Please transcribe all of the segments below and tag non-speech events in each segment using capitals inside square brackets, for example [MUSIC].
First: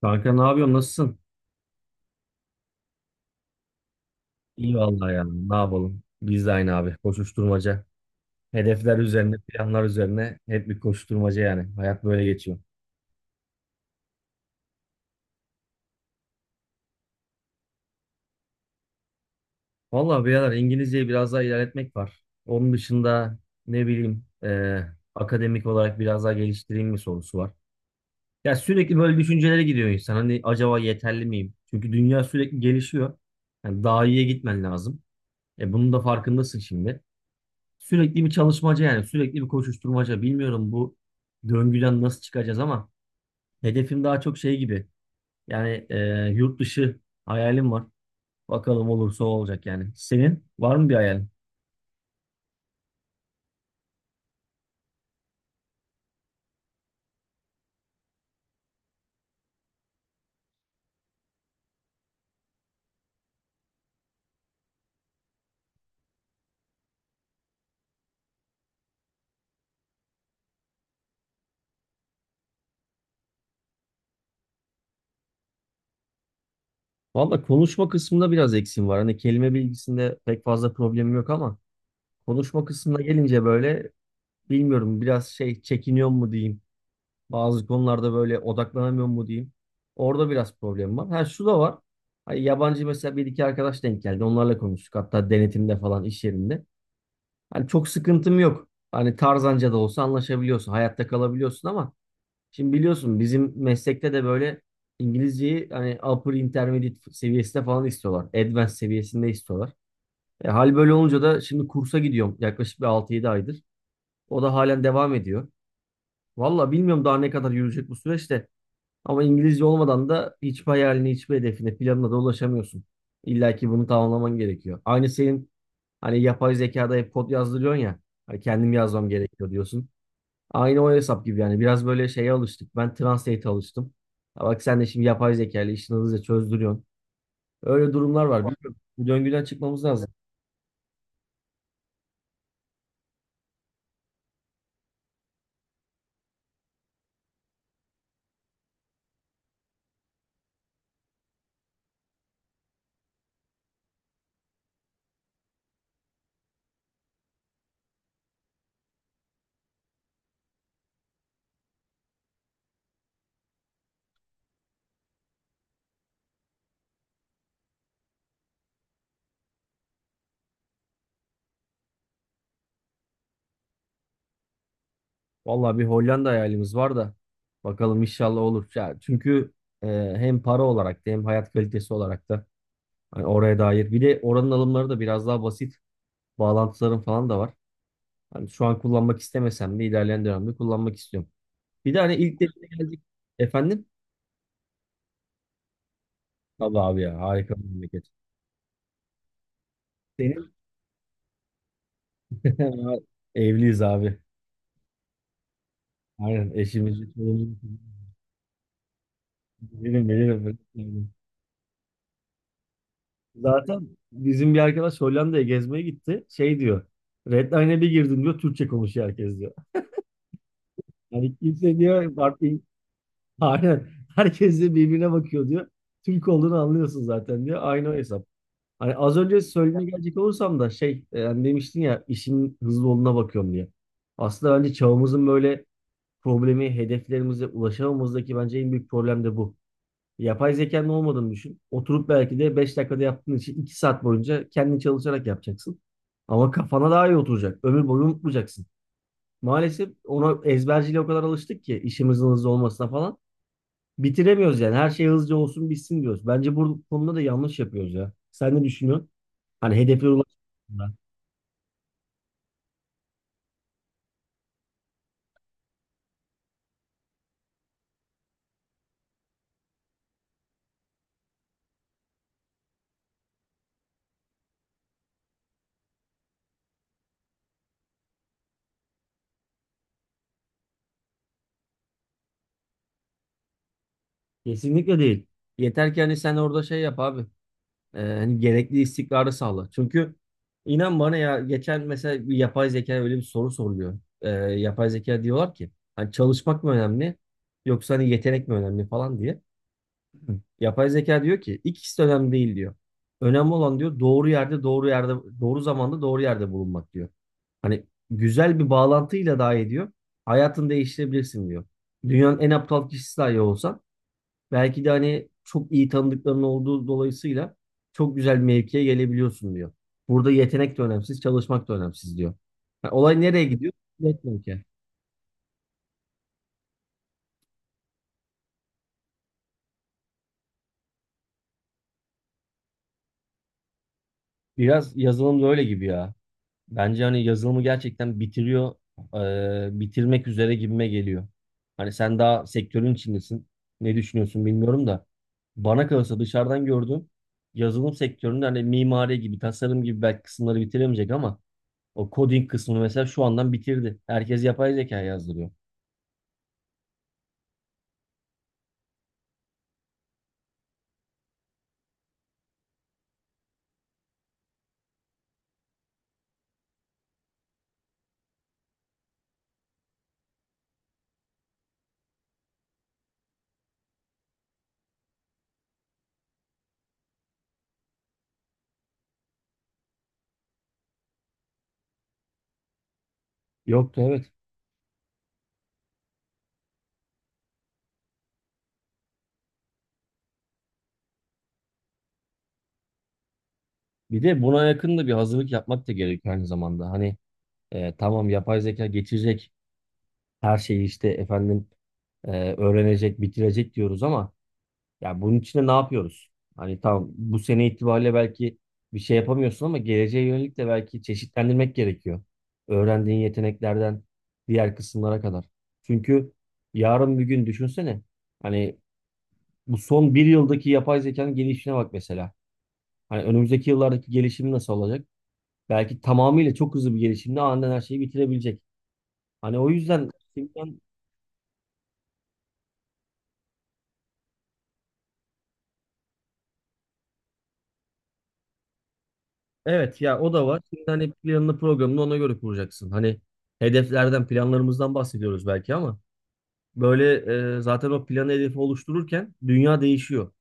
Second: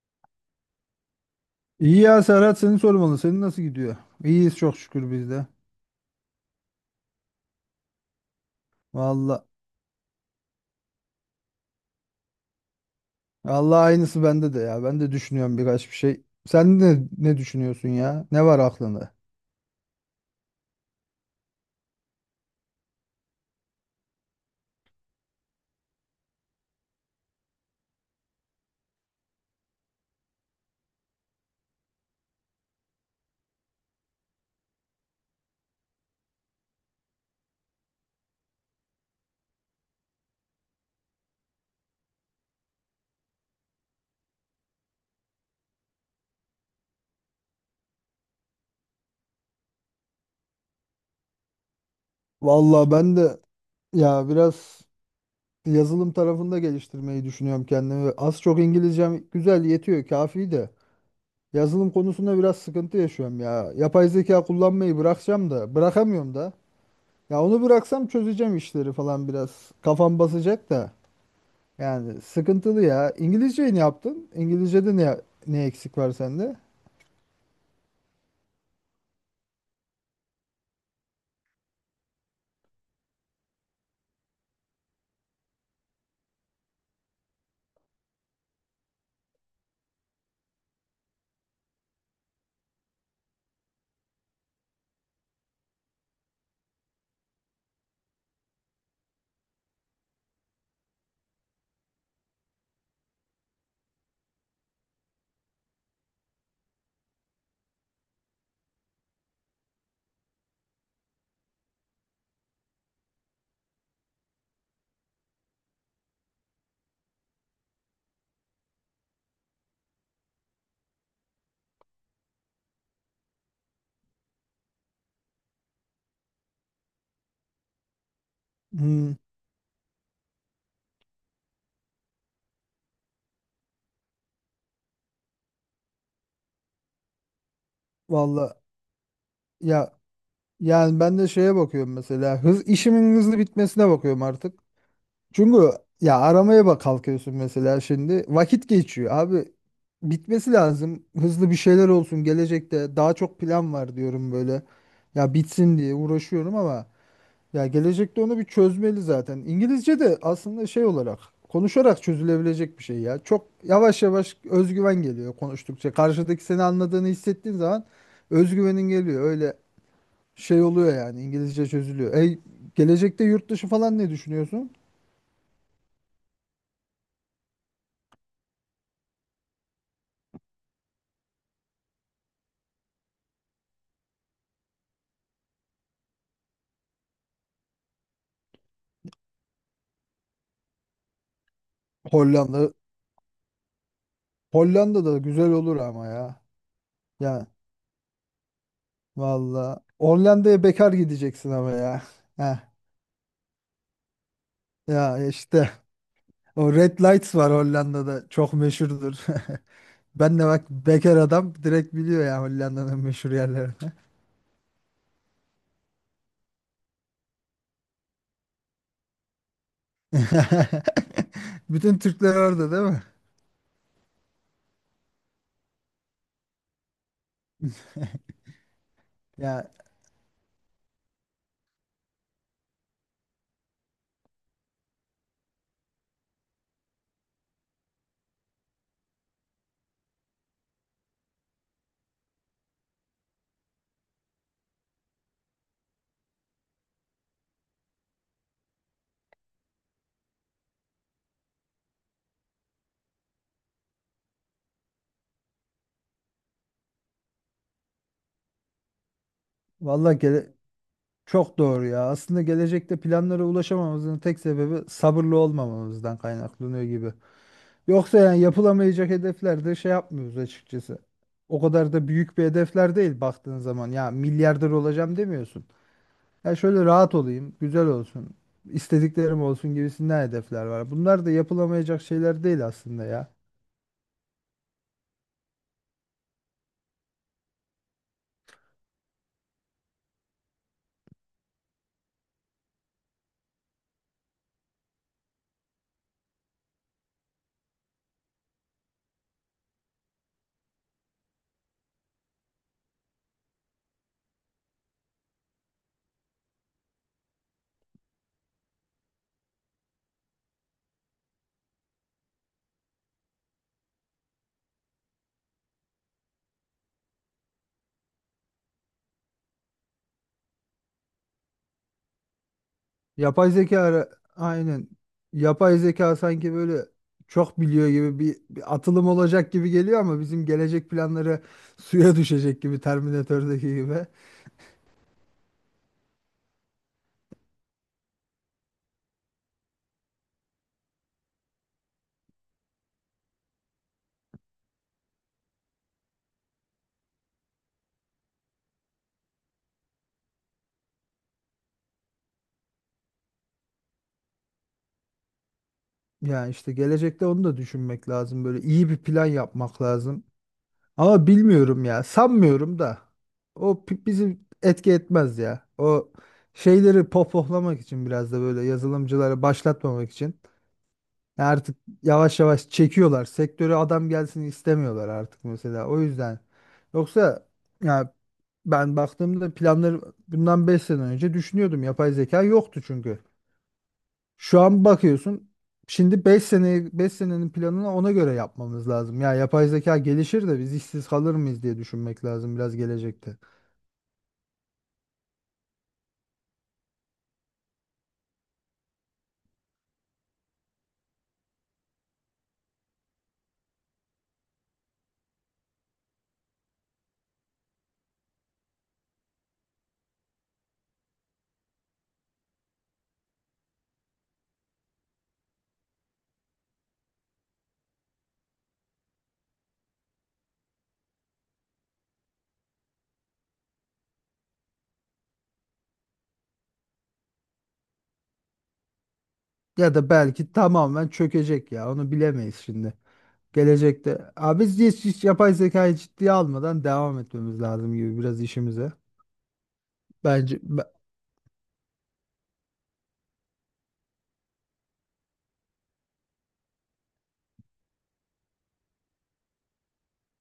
Kanka ne yapıyorsun? Nasılsın? İyi ya Serhat seni sormalı. Senin nasıl gidiyor? İyiyiz İyi çok şükür vallahi ya. biz de. Ne yapalım? Biz de aynı abi. Koşuşturmaca. Hedefler üzerine, Valla. planlar üzerine hep bir koşuşturmaca yani. Hayat böyle geçiyor. Allah aynısı bende de ya. Ben de düşünüyorum birkaç bir şey. Sen de ne düşünüyorsun ya? Ne var aklında? Vallahi birader İngilizceyi biraz daha ilerletmek var. Onun dışında ne bileyim akademik olarak biraz daha geliştireyim mi sorusu var. Ya sürekli böyle düşüncelere gidiyor insan. Hani acaba yeterli miyim? Çünkü dünya sürekli gelişiyor. Yani daha iyiye gitmen lazım. E bunun da farkındasın şimdi. Sürekli bir çalışmaca yani sürekli bir koşuşturmaca. Bilmiyorum bu döngüden nasıl çıkacağız ama hedefim daha çok şey gibi. Yani yurt dışı hayalim var. Bakalım olursa o olacak yani. Senin var mı bir hayalin? Valla ben de ya biraz yazılım tarafında geliştirmeyi düşünüyorum kendimi. Az çok İngilizcem güzel yetiyor, kafi de. Yazılım konusunda biraz sıkıntı yaşıyorum ya. Yapay zeka kullanmayı bırakacağım da, bırakamıyorum da. Ya onu bıraksam çözeceğim işleri falan biraz. Kafam basacak da. Yani sıkıntılı ya. İngilizceyi ne yaptın? İngilizce'de ne eksik var sende? Valla konuşma kısmında biraz eksiğim var. Hani kelime bilgisinde pek fazla problemim yok ama konuşma kısmına gelince böyle bilmiyorum biraz şey çekiniyor mu diyeyim. Bazı konularda böyle odaklanamıyorum mu diyeyim. Orada biraz problem var. Ha şu da var. Hani yabancı mesela bir iki arkadaş denk geldi. Onlarla konuştuk. Hatta denetimde falan iş yerinde. Hani çok sıkıntım yok. Hani Tarzanca da olsa anlaşabiliyorsun. Hayatta kalabiliyorsun ama şimdi biliyorsun bizim meslekte de böyle İngilizceyi hani upper intermediate seviyesinde falan istiyorlar. Advanced seviyesinde istiyorlar. E, hal böyle olunca da şimdi kursa gidiyorum yaklaşık bir altı yedi aydır. O da halen devam ediyor. Valla bilmiyorum daha ne kadar yürüyecek bu süreçte. Ama İngilizce olmadan da hiçbir hayaline, hiçbir hedefine, planına da ulaşamıyorsun. İlla ki bunu tamamlaman gerekiyor. Aynı senin hani yapay zekada hep kod yazdırıyorsun ya. Hani kendim yazmam Hmm, gerekiyor diyorsun. Aynı o hesap gibi yani. Biraz böyle şeye alıştık. Ben Translate'e alıştım. Ha bak sen de şimdi yapay zeka ile işini hızlıca çözdürüyorsun. Öyle durumlar var. valla Bilmiyorum. Bu döngüden çıkmamız ya lazım. yani ben de şeye bakıyorum mesela hız işimin hızlı bitmesine bakıyorum artık. Çünkü ya aramaya bak kalkıyorsun mesela şimdi vakit geçiyor abi bitmesi lazım hızlı bir şeyler olsun gelecekte daha çok plan var diyorum böyle ya bitsin diye uğraşıyorum ama ya gelecekte onu bir çözmeli zaten. İngilizce de aslında şey olarak konuşarak çözülebilecek bir şey ya. Çok yavaş yavaş özgüven geliyor konuştukça. Karşıdaki seni anladığını hissettiğin zaman özgüvenin geliyor. Öyle şey oluyor yani İngilizce çözülüyor. Ey gelecekte yurt dışı falan ne düşünüyorsun? Vallahi bir Hollanda hayalimiz var da. Bakalım inşallah olur. Ya çünkü e, hem para olarak da hem hayat kalitesi olarak da hani oraya dair. Bir de oranın alımları da biraz daha basit. Bağlantıların falan da var. Hani şu an kullanmak istemesem de ilerleyen dönemde kullanmak istiyorum. Bir de hani ilk defa Hollanda. geldik. Efendim? Hollanda da güzel olur ama ya. Tabii abi ya Ya harika bir memleket. valla. Senin Hollanda'ya bekar gideceksin ama ya. Heh. [LAUGHS] evliyiz abi. Ya işte Aynen o Red eşimizi, Lights var çoluğumuzu Hollanda'da çok meşhurdur. [LAUGHS] bilirim Ben de bilirim. bak Bilirim. bekar adam direkt biliyor ya Hollanda'nın meşhur yerlerini. Zaten bizim bir arkadaş Hollanda'ya gezmeye gitti. Şey diyor. Redline'e bir girdim diyor. Türkçe konuşuyor herkes diyor. [LAUGHS] Hani kimse Bütün diyor Türkler farklı orada değil mi? aynen. Herkes de birbirine bakıyor diyor. Türk olduğunu anlıyorsun zaten diyor. Aynı o hesap. Hani az önce Ya söylediğine gelecek olursam da şey hani demiştin ya işin hızlı olduğuna bakıyorum diye. Aslında bence çağımızın böyle problemi hedeflerimize ulaşamamızdaki bence en büyük problem de bu. Yapay zekanın olmadığını düşün. Oturup belki de 5 dakikada yaptığın işi 2 saat boyunca kendin çalışarak yapacaksın. Ama kafana daha iyi oturacak. Ömür boyu unutmayacaksın. Maalesef ona ezberciyle o kadar alıştık ki işimizin hızlı olmasına falan bitiremiyoruz yani. Her şey hızlıca olsun bitsin diyoruz. Bence bu konuda da yanlış yapıyoruz ya. Sen ne düşünüyorsun? Hani hedeflere vallahi gele- ulaşmak. çok doğru ya. Aslında gelecekte planlara ulaşamamamızın tek sebebi sabırlı olmamamızdan kaynaklanıyor gibi. Yoksa yani yapılamayacak hedeflerde şey yapmıyoruz açıkçası. O kadar da büyük bir hedefler değil baktığın zaman. Ya milyarder olacağım demiyorsun. Ya şöyle rahat olayım, güzel olsun, istediklerim olsun gibisinden hedefler var. Bunlar da yapılamayacak şeyler değil aslında ya. Kesinlikle değil. Yeter ki hani sen orada şey yap abi. Hani gerekli istikrarı sağla. Çünkü inan bana ya geçen mesela bir yapay zeka öyle bir soru soruluyor. Yapay zeka diyorlar ki hani çalışmak mı önemli yoksa hani yetenek mi önemli falan diye. Yapay zeka diyor ki ikisi de önemli değil diyor. Önemli olan diyor doğru yerde doğru zamanda doğru yerde bulunmak diyor. Hani güzel bir bağlantıyla dahi ediyor. Hayatını değiştirebilirsin diyor. Dünyanın en aptal kişisi dahi olsan belki de hani çok iyi tanıdıkların olduğu dolayısıyla çok güzel bir mevkiye gelebiliyorsun diyor. Burada yetenek de önemsiz, çalışmak da önemsiz diyor. Yani olay nereye Yapay gidiyor? zeka ara- Network'e. aynen. Yapay zeka sanki böyle çok biliyor gibi bir atılım olacak gibi geliyor ama bizim gelecek planları [LAUGHS] suya düşecek gibi Terminator'daki gibi. Biraz yazılım da öyle gibi ya. Bence hani yazılımı gerçekten bitiriyor, bitirmek üzere gibime geliyor. Hani sen daha sektörün içindesin. Ne düşünüyorsun bilmiyorum da. Bana kalırsa dışarıdan gördüğüm yazılım sektöründe hani mimari gibi, tasarım gibi belki kısımları bitiremeyecek ama o coding kısmını mesela şu andan bitirdi. Herkes yapay zeka yazdırıyor. Yani işte gelecekte onu da düşünmek lazım. Böyle iyi bir plan yapmak lazım. Ama bilmiyorum ya. Sanmıyorum da. Bizi etki etmez ya. O şeyleri pohpohlamak için biraz da böyle yazılımcıları başlatmamak için. Ya artık yavaş yavaş çekiyorlar. Sektöre adam gelsin istemiyorlar artık mesela. O yüzden. Yoksa ya ben baktığımda planları bundan 5 sene önce düşünüyordum. Yapay zeka yoktu çünkü. Yoktu, evet. Şu an bakıyorsun. Şimdi beş senenin planını ona göre yapmamız lazım. Ya yapay zeka gelişir de biz işsiz kalır mıyız diye düşünmek lazım biraz gelecekte. Bir de buna yakın da bir hazırlık yapmak da gerekiyor aynı zamanda. Hani tamam yapay zeka geçecek her şeyi işte efendim öğrenecek, bitirecek diyoruz ama ya bunun için de ne yapıyoruz? Hani tamam bu sene itibariyle belki bir şey yapamıyorsun ama geleceğe yönelik de belki çeşitlendirmek gerekiyor. Öğrendiğin yeteneklerden diğer kısımlara kadar. Çünkü yarın bir gün düşünsene. Hani bu son bir yıldaki yapay zekanın gelişine bak mesela. Hani önümüzdeki yıllardaki gelişimi nasıl olacak? Belki tamamıyla çok hızlı bir gelişimle aniden her şeyi bitirebilecek. Hani o Ya yüzden da belki şimdiden tamamen çökecek ya. Onu bilemeyiz şimdi. Gelecekte. Abi biz hiç yapay zekayı ciddiye almadan devam etmemiz lazım gibi biraz işimize. evet ya o da Bence var. Şimdi ben- hani planını programını ona göre kuracaksın. Hani hedeflerden planlarımızdan bahsediyoruz belki ama böyle zaten o planı hedefi oluştururken dünya değişiyor.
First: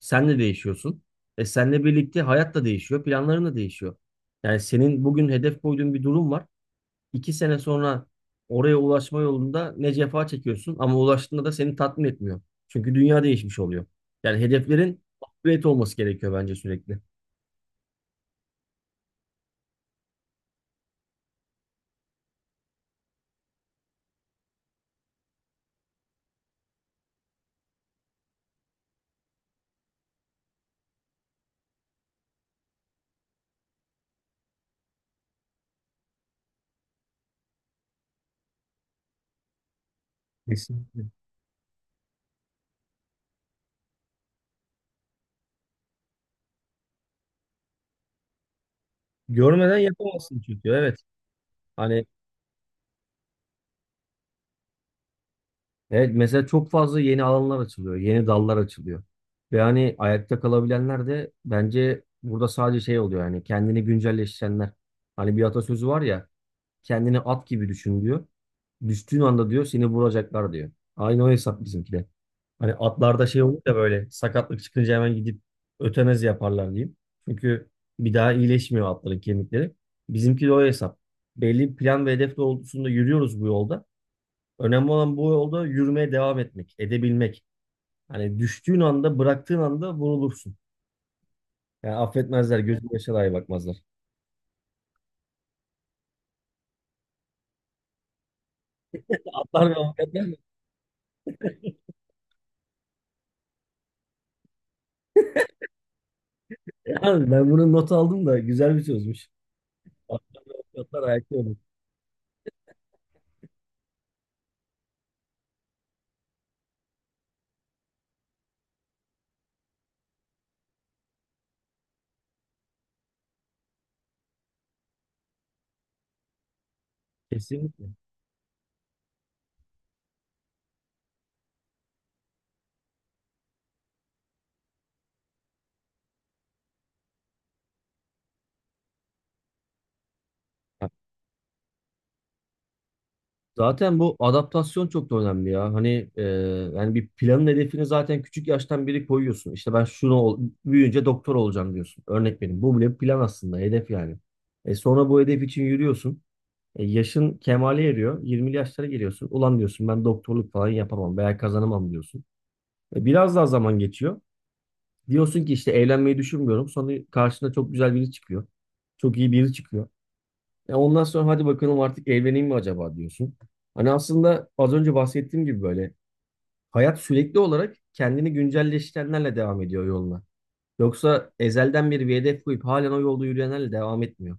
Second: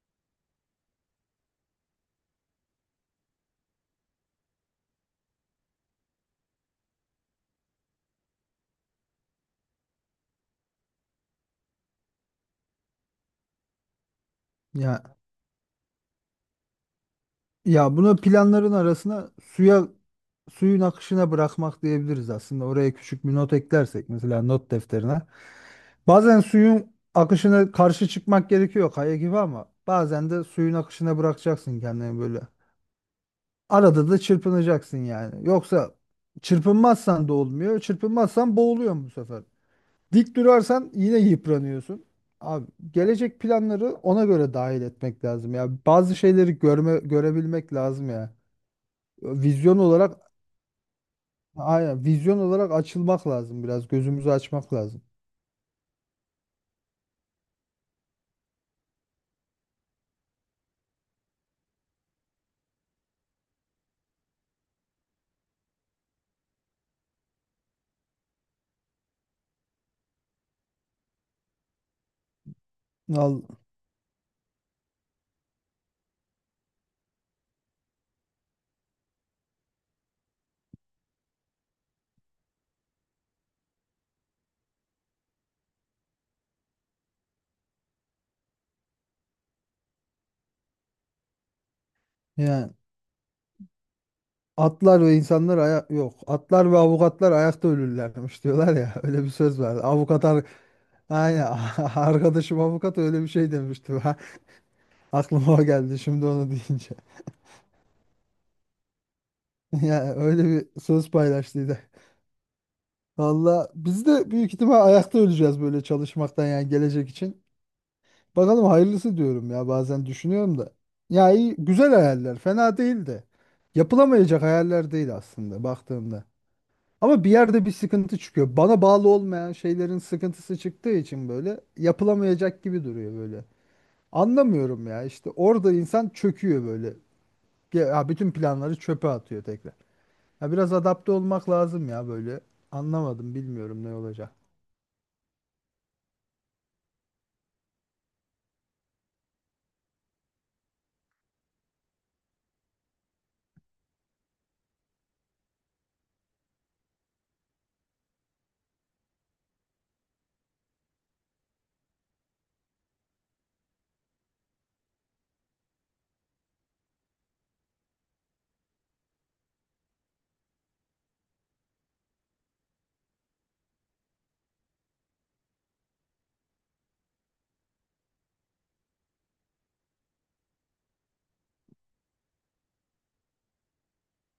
Sen de değişiyorsun. E senle birlikte hayat da değişiyor, planların da değişiyor. Yani senin bugün hedef koyduğun bir durum var. İki sene sonra oraya ulaşma yolunda ne cefa çekiyorsun ama ulaştığında da seni tatmin etmiyor. Çünkü dünya değişmiş oluyor. Yani hedeflerin Ya upgrade olması gerekiyor bence sürekli. ya bunu planların arasına suyun akışına bırakmak diyebiliriz aslında. Oraya küçük bir not eklersek mesela not defterine. Bazen suyun akışına karşı çıkmak gerekiyor kaya gibi ama bazen de suyun akışına bırakacaksın kendini böyle. Arada da çırpınacaksın yani. Yoksa çırpınmazsan da olmuyor. Çırpınmazsan boğuluyorsun bu sefer. Dik durarsan Kesinlikle. yine yıpranıyorsun. Abi gelecek planları ona göre dahil etmek lazım ya. Bazı şeyleri görebilmek lazım ya. Görmeden Vizyon olarak yapamazsın çünkü evet. aynen Hani vizyon olarak açılmak lazım biraz. Gözümüzü açmak lazım. evet mesela çok fazla yeni alanlar açılıyor, yeni dallar açılıyor. Ve hani ayakta kalabilenler de bence burada sadece şey oluyor yani kendini güncelleştirenler. Hani bir atasözü var ya, kendini at gibi düşün diyor. Düştüğün anda diyor seni vuracaklar diyor. Aynı o hesap bizimki de. Hani atlarda şey Al, olur da böyle sakatlık çıkınca hemen gidip ötenazi yaparlar diyeyim. Çünkü bir daha iyileşmiyor atların kemikleri. Bizimki de o hesap. Belli bir plan ve hedef doğrultusunda yürüyoruz bu yolda. Önemli olan bu yolda yürümeye devam etmek, edebilmek. Hani düştüğün anda, bıraktığın anda vurulursun. Yani affetmezler, yani gözün yaşa dahi bakmazlar. atlar ve insanlar aya yok. Atlar ve avukatlar ayakta ölürlermiş diyorlar ya. [LAUGHS] Öyle bir söz Atlar ve var. Avukatlar. Aynen. [LAUGHS] Arkadaşım avukat öyle bir şey demişti. Ha, aklıma o geldi şimdi onu deyince. [LAUGHS] Yani ben bunun notu aldım da güzel bir sözmüş. Yani öyle bir Fiyatlar söz ayakta olur. paylaştıydı. Valla biz de büyük ihtimal ayakta öleceğiz böyle çalışmaktan yani gelecek için. Bakalım hayırlısı diyorum ya bazen düşünüyorum da. Ya iyi, güzel hayaller fena değil de. Yapılamayacak hayaller değil aslında baktığımda. Ama bir yerde bir Kesinlikle. sıkıntı çıkıyor. Bana bağlı olmayan şeylerin sıkıntısı çıktığı için böyle yapılamayacak gibi duruyor böyle. Anlamıyorum ya işte orada insan çöküyor böyle. Ya bütün planları çöpe atıyor tekrar. Ya biraz Ha, adapte olmak lazım ya böyle. Anlamadım bilmiyorum ne zaten bu olacak. adaptasyon çok da önemli ya. Hani yani bir planın hedefini zaten küçük yaştan biri koyuyorsun. İşte ben şunu büyüyünce doktor olacağım diyorsun. Örnek benim. Bu bile bir plan aslında, hedef yani. E sonra bu hedef için yürüyorsun. E, yaşın kemale eriyor. 20'li yaşlara geliyorsun. Ulan diyorsun ben doktorluk falan yapamam veya kazanamam diyorsun. E, biraz daha zaman geçiyor. Diyorsun ki işte evlenmeyi düşünmüyorum. Sonra karşına çok güzel biri çıkıyor. Çok iyi biri çıkıyor. Ya ondan sonra hadi bakalım artık evleneyim mi acaba diyorsun. Hani aslında az önce bahsettiğim gibi böyle hayat sürekli olarak kendini güncelleştirenlerle devam ediyor yoluna. Yoksa ezelden beri bir hedef koyup halen o yolda yürüyenlerle devam etmiyor.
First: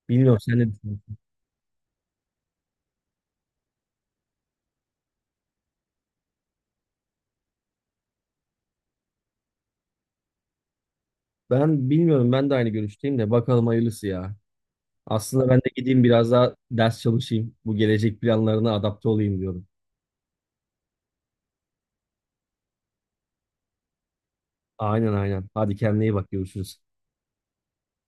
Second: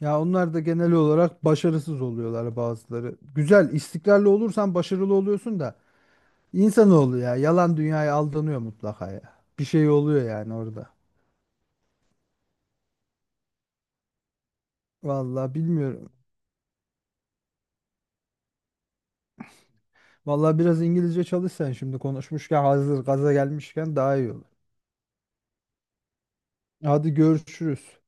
Ya Bilmiyorum, onlar sen da ne genel düşünüyorsun? olarak başarısız oluyorlar bazıları. Güzel, istikrarlı olursan başarılı oluyorsun da insanoğlu ya yalan dünyaya aldanıyor mutlaka ya. Bir şey oluyor yani orada. Ben bilmiyorum, ben de aynı görüşteyim de bakalım hayırlısı ya. Aslında Vallahi ben de gideyim bilmiyorum. biraz daha ders çalışayım. Bu gelecek planlarına adapte olayım diyorum. Vallahi biraz İngilizce çalışsan şimdi konuşmuşken hazır gaza gelmişken daha iyi olur. Aynen aynen. Hadi kendine iyi bak görüşürüz. Hadi görüşürüz.